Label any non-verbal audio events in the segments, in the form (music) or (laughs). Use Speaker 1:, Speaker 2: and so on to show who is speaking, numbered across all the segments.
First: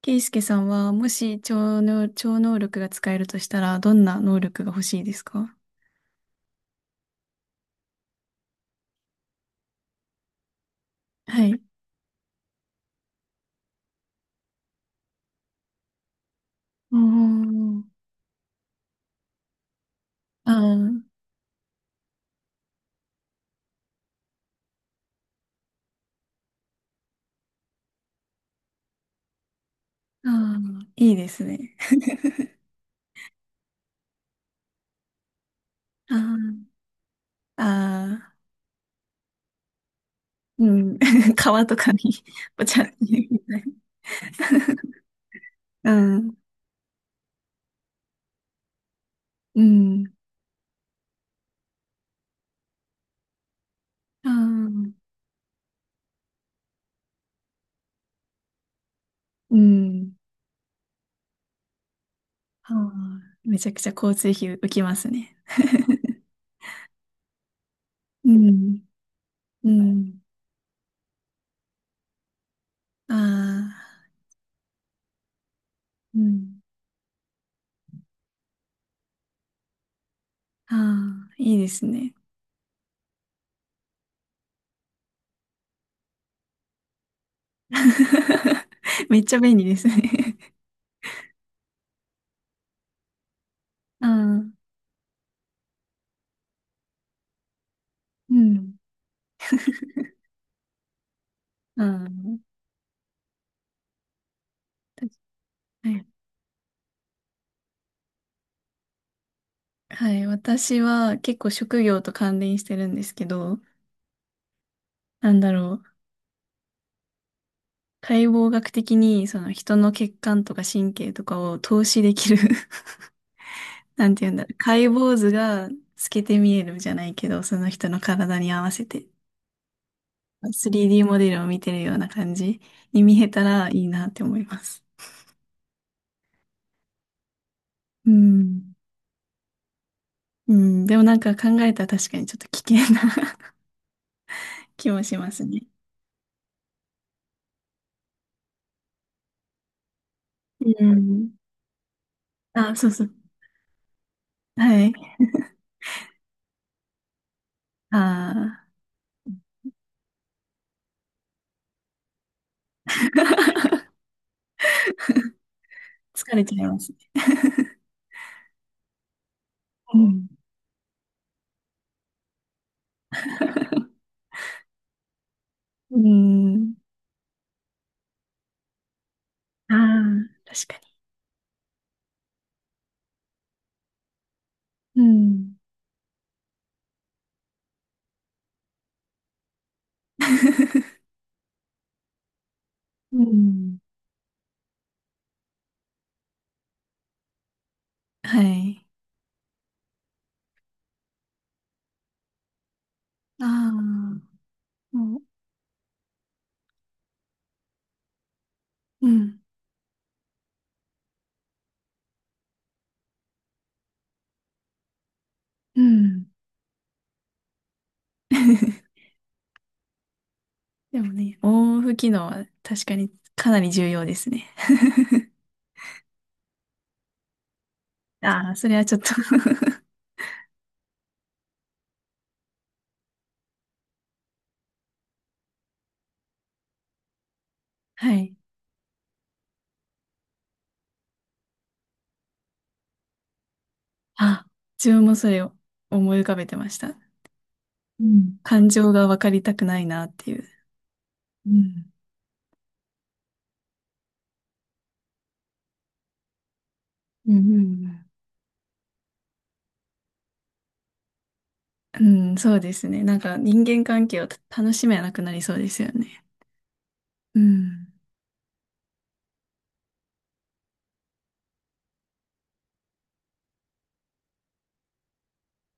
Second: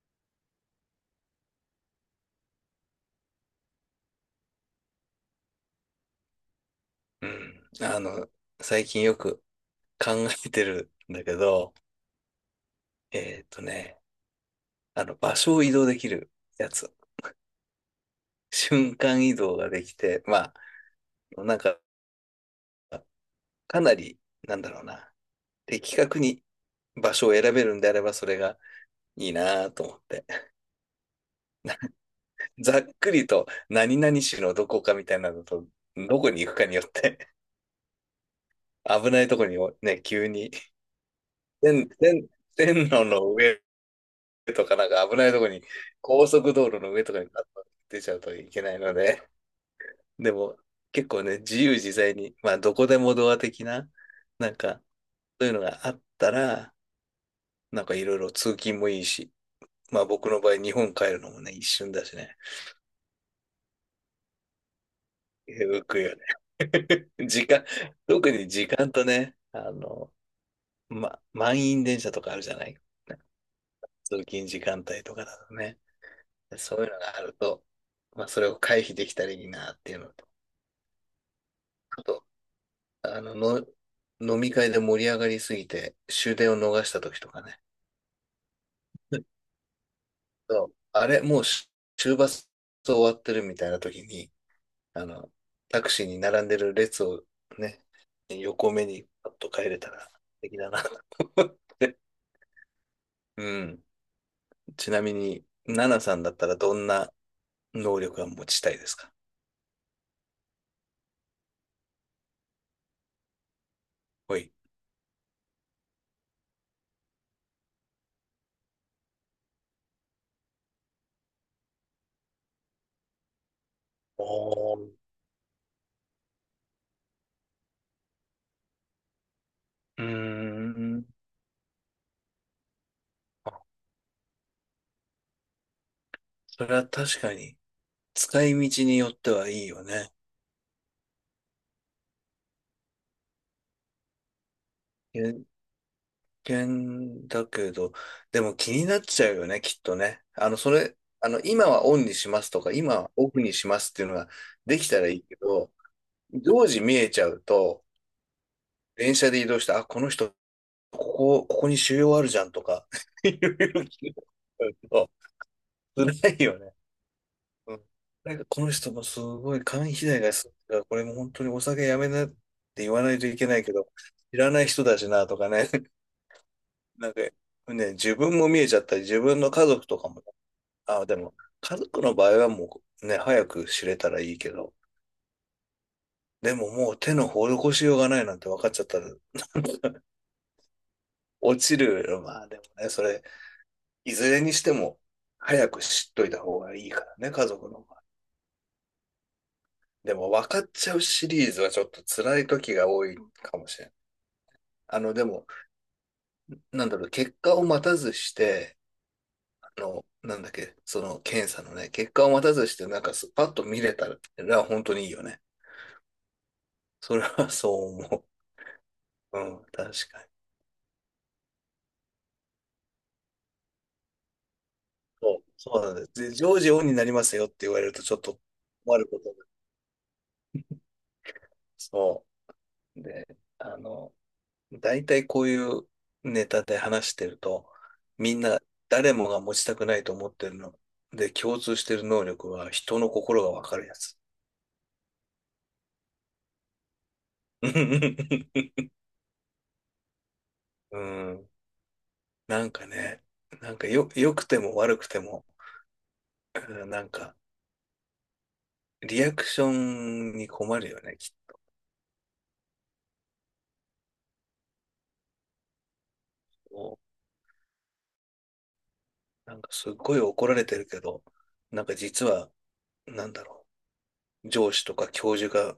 Speaker 1: ケイスケさんは、もし超能力が使えるとしたら、どんな能力が欲しいですか？
Speaker 2: うん。最近よく考えてるんだけ
Speaker 1: はい。う
Speaker 2: ど、えーっとね、場所を移動できるやつ。
Speaker 1: ーん。
Speaker 2: 瞬間移動ができて、
Speaker 1: ああ、
Speaker 2: あ、なんか、かなり、なんだろうな、的確に場所を選べるんであれば、それがいいなと思って。
Speaker 1: ああ、いいですね。
Speaker 2: (laughs) ざっくりと、何々市のどこかみたいなのと、どこに行
Speaker 1: あ
Speaker 2: くかによって、
Speaker 1: あ、ああ、
Speaker 2: 危ないとこにね、急に、
Speaker 1: うん。(laughs) 川と
Speaker 2: 線、
Speaker 1: かに、
Speaker 2: 線、
Speaker 1: (laughs) ぽ
Speaker 2: 線
Speaker 1: ちゃって
Speaker 2: 路
Speaker 1: 入
Speaker 2: の
Speaker 1: れみた
Speaker 2: 上
Speaker 1: い。
Speaker 2: とかなんか危ないとこに、
Speaker 1: う
Speaker 2: 高
Speaker 1: ん、
Speaker 2: 速道路の上とかにガッと出ちゃうといけないので、
Speaker 1: うん、
Speaker 2: でも結構ね、自由自在に、まあどこでもドア的な、
Speaker 1: あ
Speaker 2: なんか
Speaker 1: あ、
Speaker 2: そういうのがあったら、なんかいろいろ通勤もいいし、
Speaker 1: う
Speaker 2: まあ
Speaker 1: ん。
Speaker 2: 僕の場合日本帰るのもね、一瞬だしね、
Speaker 1: ああ、めちゃくちゃ交通費浮きますね。
Speaker 2: 浮くよね。
Speaker 1: (laughs)
Speaker 2: (laughs) 時間、
Speaker 1: う
Speaker 2: 特に時
Speaker 1: ん、
Speaker 2: 間とね、
Speaker 1: う
Speaker 2: あの、
Speaker 1: ん、
Speaker 2: ま、満員電車とかあるじゃない
Speaker 1: ああ、
Speaker 2: 通勤時間帯とかだとね。
Speaker 1: うん、
Speaker 2: そういうのがあると、まあそれを回避できたらいいなっていうのと、
Speaker 1: ああ、いいです
Speaker 2: あ
Speaker 1: ね。
Speaker 2: と、あの、の、飲み会で盛り上がりすぎて終電を逃した時とかね。
Speaker 1: (laughs) めっちゃ便利ですね。
Speaker 2: そうあれ、もうし終バス終わってるみたいな時
Speaker 1: あ
Speaker 2: に、
Speaker 1: あ、
Speaker 2: あの、タクシーに並んでる列をね、
Speaker 1: う
Speaker 2: 横
Speaker 1: ん。
Speaker 2: 目にパッと帰れたら素敵だなと思っ
Speaker 1: あ
Speaker 2: て。
Speaker 1: あ、
Speaker 2: (laughs) うん。ちな
Speaker 1: た
Speaker 2: みに、ナ
Speaker 1: は
Speaker 2: ナ
Speaker 1: い。
Speaker 2: さんだったらどんな能力が持ちたいですか？
Speaker 1: はい。私は結構職業と関連してるんですけど、
Speaker 2: ほい。
Speaker 1: なんだろう。解剖学的にその人の血管とか神経とかを透視できる。 (laughs) なんて
Speaker 2: お
Speaker 1: 言うんだろう。解
Speaker 2: ー、
Speaker 1: 剖図が透けて見えるじゃないけど、その人の体に合わせて
Speaker 2: うー
Speaker 1: 3D
Speaker 2: ん。
Speaker 1: モデルを見てるような感じに見えたらいいなって思います。
Speaker 2: それは確かに、
Speaker 1: う
Speaker 2: 使い
Speaker 1: ん。
Speaker 2: 道によってはいいよね。
Speaker 1: うん。でもなんか考えたら確かにちょっと危険な (laughs) 気もします
Speaker 2: え
Speaker 1: ね。
Speaker 2: 険だけど、でも気になっちゃうよね、きっとね。あの、そ
Speaker 1: う
Speaker 2: れ、あ
Speaker 1: ん。
Speaker 2: の、今はオンにしますとか、
Speaker 1: あ、そう
Speaker 2: 今
Speaker 1: そう。
Speaker 2: はオフにしますっていうのがで
Speaker 1: は
Speaker 2: き
Speaker 1: い。
Speaker 2: たらいいけど、常時見えちゃうと、
Speaker 1: ああ、
Speaker 2: 電車で移動して、あ、この人、ここに腫瘍あるじゃんとか、(laughs) いろいろ
Speaker 1: (laughs)
Speaker 2: 聞いと、辛
Speaker 1: 疲
Speaker 2: い
Speaker 1: れ
Speaker 2: よ
Speaker 1: ちゃい
Speaker 2: ね。
Speaker 1: ますね。
Speaker 2: うん。なんか、この人もすごい肝
Speaker 1: う
Speaker 2: 肥大
Speaker 1: ん。
Speaker 2: がすごいから、これも本当にお酒やめなって言わないといけないけど、
Speaker 1: (laughs)
Speaker 2: 知らない人だしなとかね。
Speaker 1: うん。
Speaker 2: なんかね、自分も見えちゃったり、自分の家
Speaker 1: あ
Speaker 2: 族とかもね、
Speaker 1: あ、確か
Speaker 2: あ、でも、家族の場合はもうね、早く知れたらいいけど、
Speaker 1: に。うん。
Speaker 2: でももう手の施しようがないなんて分かっちゃったら、
Speaker 1: (laughs)
Speaker 2: 落ちる。まあでもね、そ
Speaker 1: う
Speaker 2: れ、
Speaker 1: ん。
Speaker 2: いずれにしても、早く知っといた方がいいからね、家族の場合。
Speaker 1: (laughs) はい。
Speaker 2: でも分かっちゃうシリーズはちょっと辛い時が多い
Speaker 1: あ
Speaker 2: かもしれない。
Speaker 1: あ、
Speaker 2: あの、
Speaker 1: も
Speaker 2: でも、なんだろう、結果を待たずして、
Speaker 1: う、うん。
Speaker 2: あの、なんだっけ、その検査のね、結果を待たずして、なんかすパッと見れたら、本当にいいよね。
Speaker 1: うん。
Speaker 2: それはそう思
Speaker 1: (laughs)
Speaker 2: う。うん、確かに。
Speaker 1: でもね、オンオフ機能は確かにかなり重要ですね。
Speaker 2: そう。そうなんです。オンになりますよって言われるとちょっ
Speaker 1: (laughs)
Speaker 2: と
Speaker 1: ああ、それはちょ
Speaker 2: 困
Speaker 1: っ
Speaker 2: る
Speaker 1: と。
Speaker 2: ことが。そう。で、あの、大体こういうネタで話してると、
Speaker 1: (laughs) は
Speaker 2: み
Speaker 1: い。
Speaker 2: んな誰もが持ちたくないと思ってるの。で、共通してる能力は人の心がわかるやつ。
Speaker 1: あ、自分もそれを思い浮かべてました。
Speaker 2: (laughs)
Speaker 1: うん。感
Speaker 2: う
Speaker 1: 情が分かりたくないなっていう。
Speaker 2: ん。
Speaker 1: うん。
Speaker 2: なんかね、なんかよ、良くても悪くても、うんなん
Speaker 1: うん
Speaker 2: か、
Speaker 1: うんうん。
Speaker 2: リアクションに困るよね、きっ
Speaker 1: うん、そうですね。なんか人間関係を楽しめなくなりそうですよね。
Speaker 2: と。
Speaker 1: うん。
Speaker 2: なんかすっごい怒られてるけど、なんか実は、なんだろ上司とか教授が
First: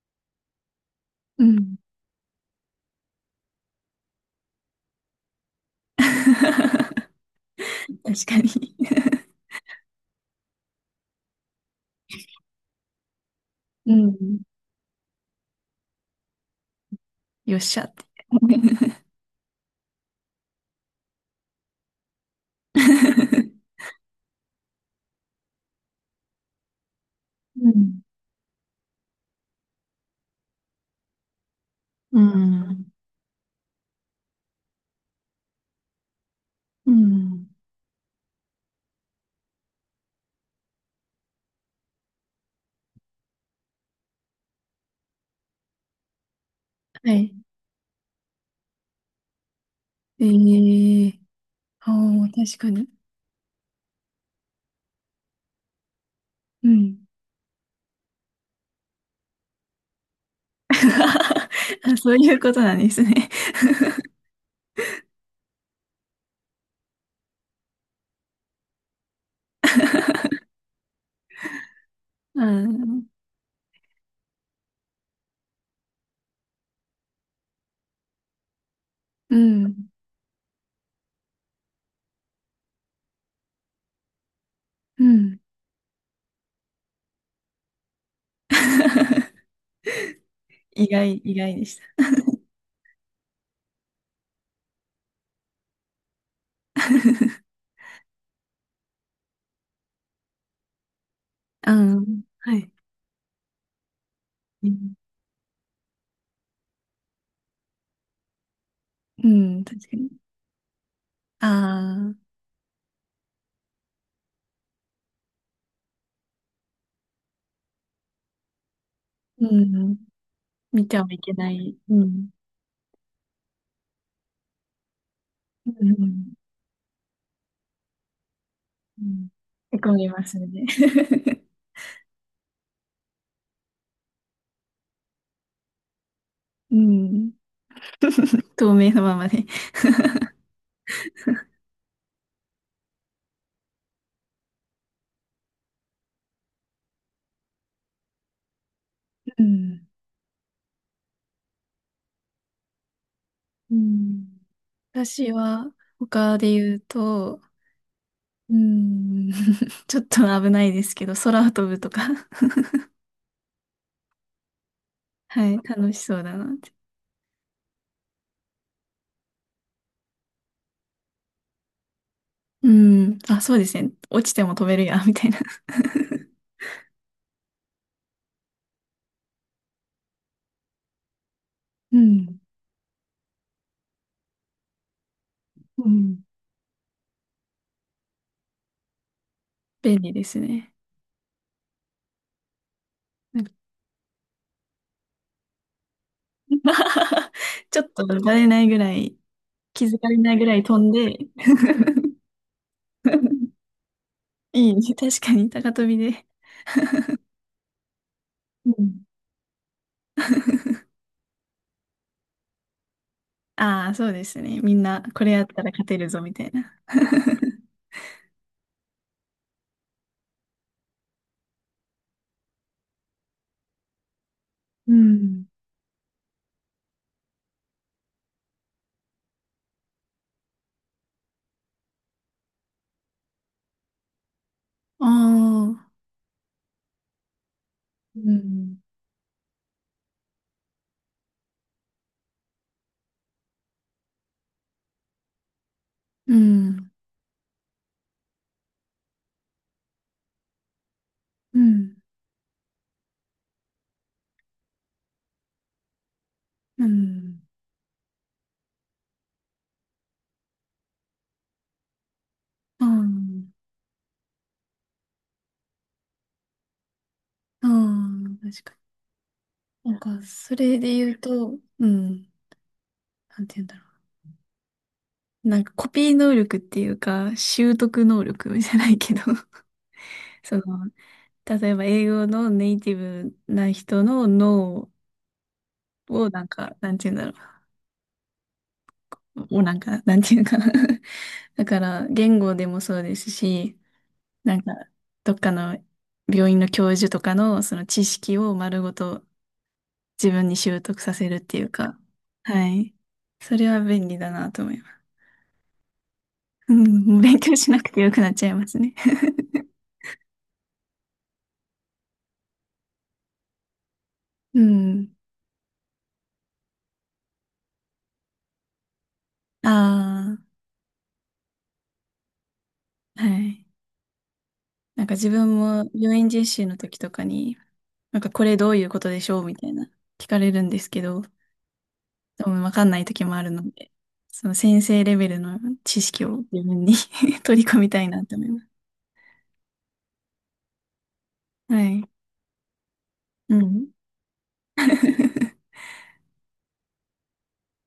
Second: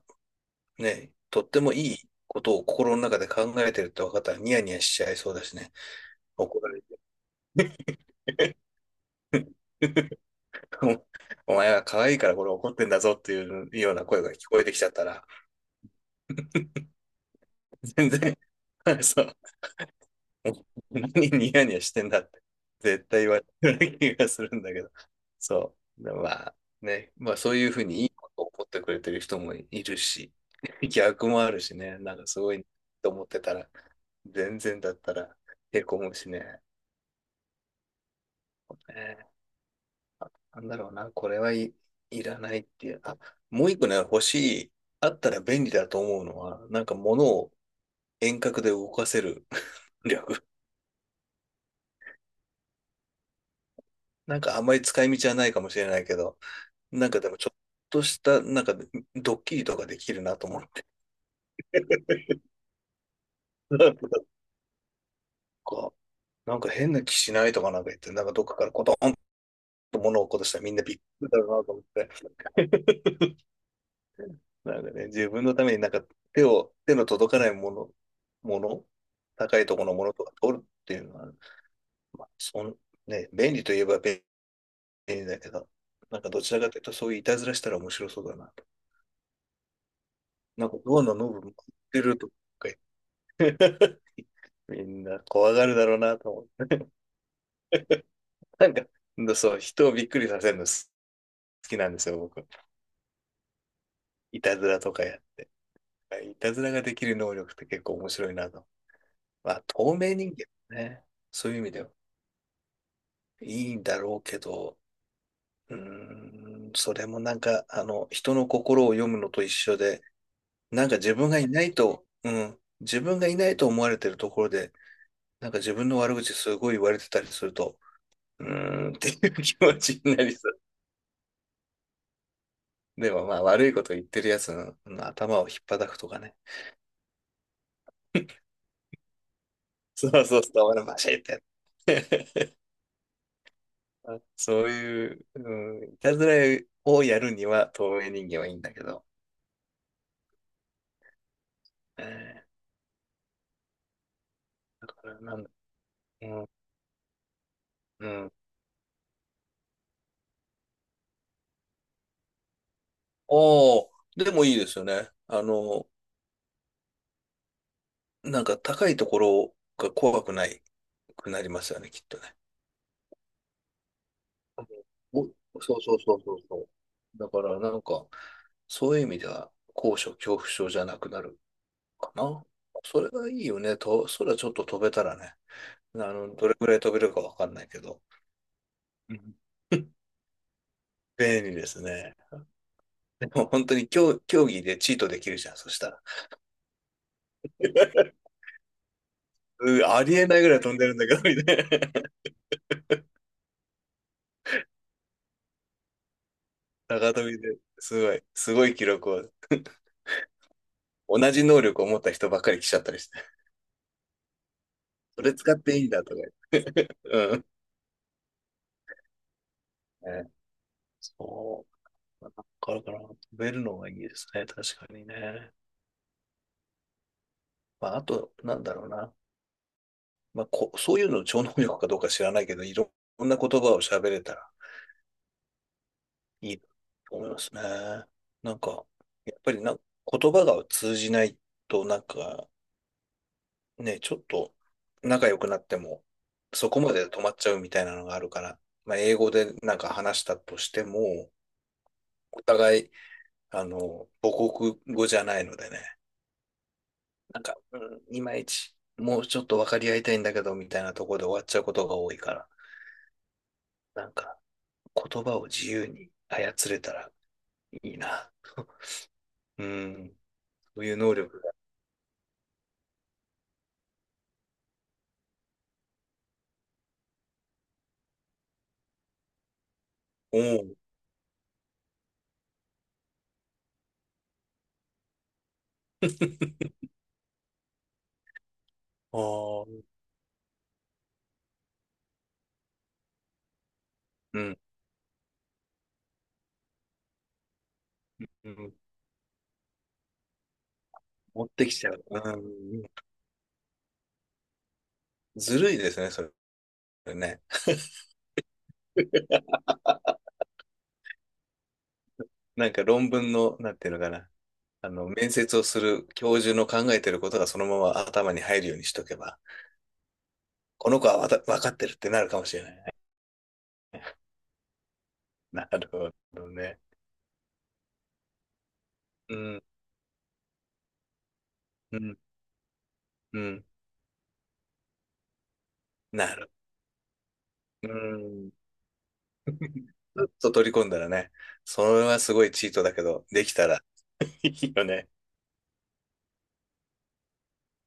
Speaker 2: ね、と
Speaker 1: う
Speaker 2: っても
Speaker 1: ん。
Speaker 2: いいことを心の中で考えてるって分かったらニヤニヤしちゃいそうだしね、怒られ
Speaker 1: (laughs) 確か
Speaker 2: て。
Speaker 1: に。
Speaker 2: (laughs) お前は可愛いからこれ怒ってんだぞっていうよ
Speaker 1: う
Speaker 2: うな声が
Speaker 1: ん。
Speaker 2: 聞こえてきちゃったら、
Speaker 1: よっしゃっ
Speaker 2: 全
Speaker 1: て。
Speaker 2: 然、(laughs) そう、(laughs) 何ニヤニヤしてんだって、絶対言われてる気がするんだけど。そう。でまあね、まあそうい
Speaker 1: う
Speaker 2: うふう
Speaker 1: ん。
Speaker 2: にいいことを思ってくれてる人もいるし、(laughs) 逆もあるしね、なん
Speaker 1: う
Speaker 2: かすごい
Speaker 1: ん。
Speaker 2: と思ってたら、全然だったらへこむしね。
Speaker 1: うん。
Speaker 2: えーなんだろうな、これはい、いらないっていう。あ、もう一個ね、欲しい、あったら便利だと思うのは、なんか
Speaker 1: は
Speaker 2: 物
Speaker 1: い。
Speaker 2: を遠隔で動かせる (laughs)
Speaker 1: え
Speaker 2: 力。
Speaker 1: え。ああー、確かに。
Speaker 2: なんかあんまり使い道はないかもしれないけど、
Speaker 1: うん。
Speaker 2: なんかでもちょっとした、なんかドッキリとかできるなと思っ
Speaker 1: (laughs)
Speaker 2: て。
Speaker 1: あ、そういう
Speaker 2: (laughs)
Speaker 1: ことなんですね。
Speaker 2: なんか、なんか変な気しないとかなんか言って、なんかどっかからコトンと物を落っこと
Speaker 1: (laughs)
Speaker 2: したらみんなびっくりだろうなと思っ
Speaker 1: うん。
Speaker 2: て。(laughs) なんかね、自分のためになんか手の届かないもの、
Speaker 1: う
Speaker 2: 高い
Speaker 1: ん。
Speaker 2: ところのものとか取るっていうのは、まあ、そん、ね、便利といえば便
Speaker 1: う
Speaker 2: 利だ
Speaker 1: ん。
Speaker 2: けど、なんかどちらかというとそういういたずらしたら面白そうだなと。
Speaker 1: (laughs)
Speaker 2: なんかドアのノ
Speaker 1: 意
Speaker 2: ブ持っ
Speaker 1: 外でし
Speaker 2: てるとか言ってみんな怖がるだろうなと思って。なんか、そう、人をびっくりさせるの好
Speaker 1: た。
Speaker 2: きなんで
Speaker 1: う
Speaker 2: すよ、
Speaker 1: ん。
Speaker 2: 僕。
Speaker 1: はい。
Speaker 2: いたず
Speaker 1: う
Speaker 2: ら
Speaker 1: ん、
Speaker 2: とかやって。いたずらができる能力って結構面白いなと。
Speaker 1: う
Speaker 2: まあ、
Speaker 1: ん、確
Speaker 2: 透
Speaker 1: かに。
Speaker 2: 明人間ね。そういう意味では
Speaker 1: ああ、
Speaker 2: いいんだろうけど、うーそれもなんか、人の心を読むのと
Speaker 1: う
Speaker 2: 一緒
Speaker 1: ん。
Speaker 2: で、
Speaker 1: 見
Speaker 2: なんか
Speaker 1: てはいけない。うん。
Speaker 2: 自分がいないと思われてるところで、なんか
Speaker 1: う
Speaker 2: 自分の悪口
Speaker 1: ん。
Speaker 2: すごい言われてたりすると、うーんっ
Speaker 1: う
Speaker 2: てい
Speaker 1: ん。
Speaker 2: う気持
Speaker 1: へこ
Speaker 2: ち
Speaker 1: み
Speaker 2: に
Speaker 1: ま
Speaker 2: なり
Speaker 1: すね。(laughs)
Speaker 2: でもまあ悪いこと言ってるやつの頭を引っ叩くとかね。(laughs)
Speaker 1: うん。透明のままで。
Speaker 2: そう、俺バシッて。(laughs) そういう、うん、いたずらをやるには透明人間はいいんだけど。
Speaker 1: うん。
Speaker 2: え
Speaker 1: うん。
Speaker 2: ー、だから
Speaker 1: 私
Speaker 2: なんだ、
Speaker 1: は、
Speaker 2: う
Speaker 1: 他
Speaker 2: ん、
Speaker 1: で言うと、
Speaker 2: うん。
Speaker 1: うん。(laughs) ちょっと危ないですけど、空を飛ぶとか。(laughs)
Speaker 2: おお、でもいいですよね。
Speaker 1: はい。楽しそうだなって。
Speaker 2: なんか高いところが怖くないくなりますよね、きっとね。
Speaker 1: うん。あ、そうですね。落ちても飛べるや、み
Speaker 2: お、
Speaker 1: たいな。(laughs)
Speaker 2: そうそうそうそうそう。だからなんか、そういう意味では高所恐怖症じゃなくなる
Speaker 1: う
Speaker 2: か
Speaker 1: ん。
Speaker 2: な。それがいいよね。と、空ちょっと飛べたらね。
Speaker 1: うん。
Speaker 2: どれくらい飛べるかわかんないけど。うん
Speaker 1: 便利ですね。
Speaker 2: 便利ですね。で
Speaker 1: なん
Speaker 2: も
Speaker 1: か
Speaker 2: 本当に競技でチートできるじゃん、そしたら。
Speaker 1: (laughs) ちょっと
Speaker 2: (laughs)
Speaker 1: 慣れないぐらい
Speaker 2: うん
Speaker 1: 気づ
Speaker 2: あ
Speaker 1: か
Speaker 2: り
Speaker 1: れ
Speaker 2: え
Speaker 1: な
Speaker 2: な
Speaker 1: い
Speaker 2: い
Speaker 1: ぐ
Speaker 2: ぐ
Speaker 1: ら
Speaker 2: らい
Speaker 1: い
Speaker 2: 飛
Speaker 1: 飛
Speaker 2: んで
Speaker 1: ん
Speaker 2: るんだけ
Speaker 1: で。
Speaker 2: ど、みたいな。
Speaker 1: (laughs) いいね。確かに、高飛びで。
Speaker 2: (laughs) 高飛びで。すごい、すごい
Speaker 1: う
Speaker 2: 記
Speaker 1: ん。
Speaker 2: 録
Speaker 1: (laughs)
Speaker 2: を。同じ能力を持った人ばっかり来ちゃったりして。
Speaker 1: ああ、そうですね。みんな、
Speaker 2: そ
Speaker 1: これ
Speaker 2: れ
Speaker 1: やっ
Speaker 2: 使っ
Speaker 1: たら
Speaker 2: て
Speaker 1: 勝
Speaker 2: いいん
Speaker 1: て
Speaker 2: だ
Speaker 1: る
Speaker 2: とか
Speaker 1: ぞ、
Speaker 2: 言っ
Speaker 1: みたいな。
Speaker 2: て。
Speaker 1: (laughs)
Speaker 2: うん。ね、そう。だからかな、飛べるのがいいですね。確か
Speaker 1: う
Speaker 2: に
Speaker 1: ん。
Speaker 2: ね。まあ、あと、なんだろうな。まあ、こそういうの超能力かどうか知らないけど、いろんな言葉を喋れたら
Speaker 1: ああ、
Speaker 2: いいと思いますね。
Speaker 1: う
Speaker 2: なん
Speaker 1: ん。
Speaker 2: か、やっぱりな、言葉が通じないと、なんか、ね、ちょっと仲良くなっても、
Speaker 1: う
Speaker 2: そこ
Speaker 1: ん、
Speaker 2: まで止まっちゃうみたいなのがあるから、まあ、英語でなんか話したとしても、
Speaker 1: うん。
Speaker 2: お互い、母国語じゃないのでね、
Speaker 1: うん。
Speaker 2: いまいち、もうちょっと分かり合いたいんだけど、みたいなところで終わっちゃうことが多いから、
Speaker 1: あ
Speaker 2: なんか、言葉を自由に操れたら
Speaker 1: あ、
Speaker 2: いいな。
Speaker 1: ああ、確か
Speaker 2: (laughs) う
Speaker 1: に。なん
Speaker 2: ん、
Speaker 1: か、それ
Speaker 2: そうい
Speaker 1: で
Speaker 2: う能
Speaker 1: 言う
Speaker 2: 力が。
Speaker 1: と、うん、なんて言うんだろう。なんか、コピー能力っていうか、習得能力じゃないけど、そ
Speaker 2: お
Speaker 1: の、例えば英語のネイティブな人の脳をなんか、なんて言うんだろう。を
Speaker 2: お、あ
Speaker 1: なん
Speaker 2: あ、
Speaker 1: か、なんて言うのかな。(laughs) だから、言語でもそうですし、
Speaker 2: う
Speaker 1: な
Speaker 2: ん、
Speaker 1: んか、どっかの病院の教授とかのその知識
Speaker 2: う
Speaker 1: を
Speaker 2: ん、
Speaker 1: 丸ごと自分に習得させるっ
Speaker 2: 持っ
Speaker 1: てい
Speaker 2: て
Speaker 1: う
Speaker 2: きちゃ
Speaker 1: か、
Speaker 2: う。う
Speaker 1: は
Speaker 2: ん、
Speaker 1: い。それは便利だなと思います。
Speaker 2: ずるいですね、そ
Speaker 1: う
Speaker 2: れ
Speaker 1: ん、(laughs) 勉
Speaker 2: ね。
Speaker 1: 強しなくてよくなっちゃいますね。
Speaker 2: なんか論文の、なんていうのかな。
Speaker 1: うん。
Speaker 2: 面接をする教授の考えてることがそのまま頭に入るようにしとけば、
Speaker 1: あ
Speaker 2: この子はわた、分かってるってなるかもしれないね。
Speaker 1: あ、はい。
Speaker 2: (laughs)
Speaker 1: なんか自分
Speaker 2: なる
Speaker 1: も
Speaker 2: ほ
Speaker 1: 病院実
Speaker 2: ど
Speaker 1: 習の
Speaker 2: ね。
Speaker 1: 時とかに、なんかこれどういうことでし
Speaker 2: う
Speaker 1: ょうみ
Speaker 2: ん、
Speaker 1: たいな聞かれるんですけど、
Speaker 2: うん、
Speaker 1: でもわかんない時も
Speaker 2: う
Speaker 1: あるの
Speaker 2: ん、
Speaker 1: で、その先生レベルの知識
Speaker 2: な
Speaker 1: を
Speaker 2: る。
Speaker 1: 自分に (laughs) 取り込
Speaker 2: う
Speaker 1: みたいなと思い
Speaker 2: ん、
Speaker 1: ます。
Speaker 2: ちょっと取り込んだらね、
Speaker 1: は
Speaker 2: それ
Speaker 1: い。
Speaker 2: はすごいチートだけど、でき
Speaker 1: う
Speaker 2: たらいい
Speaker 1: ん。
Speaker 2: よね。
Speaker 1: (laughs)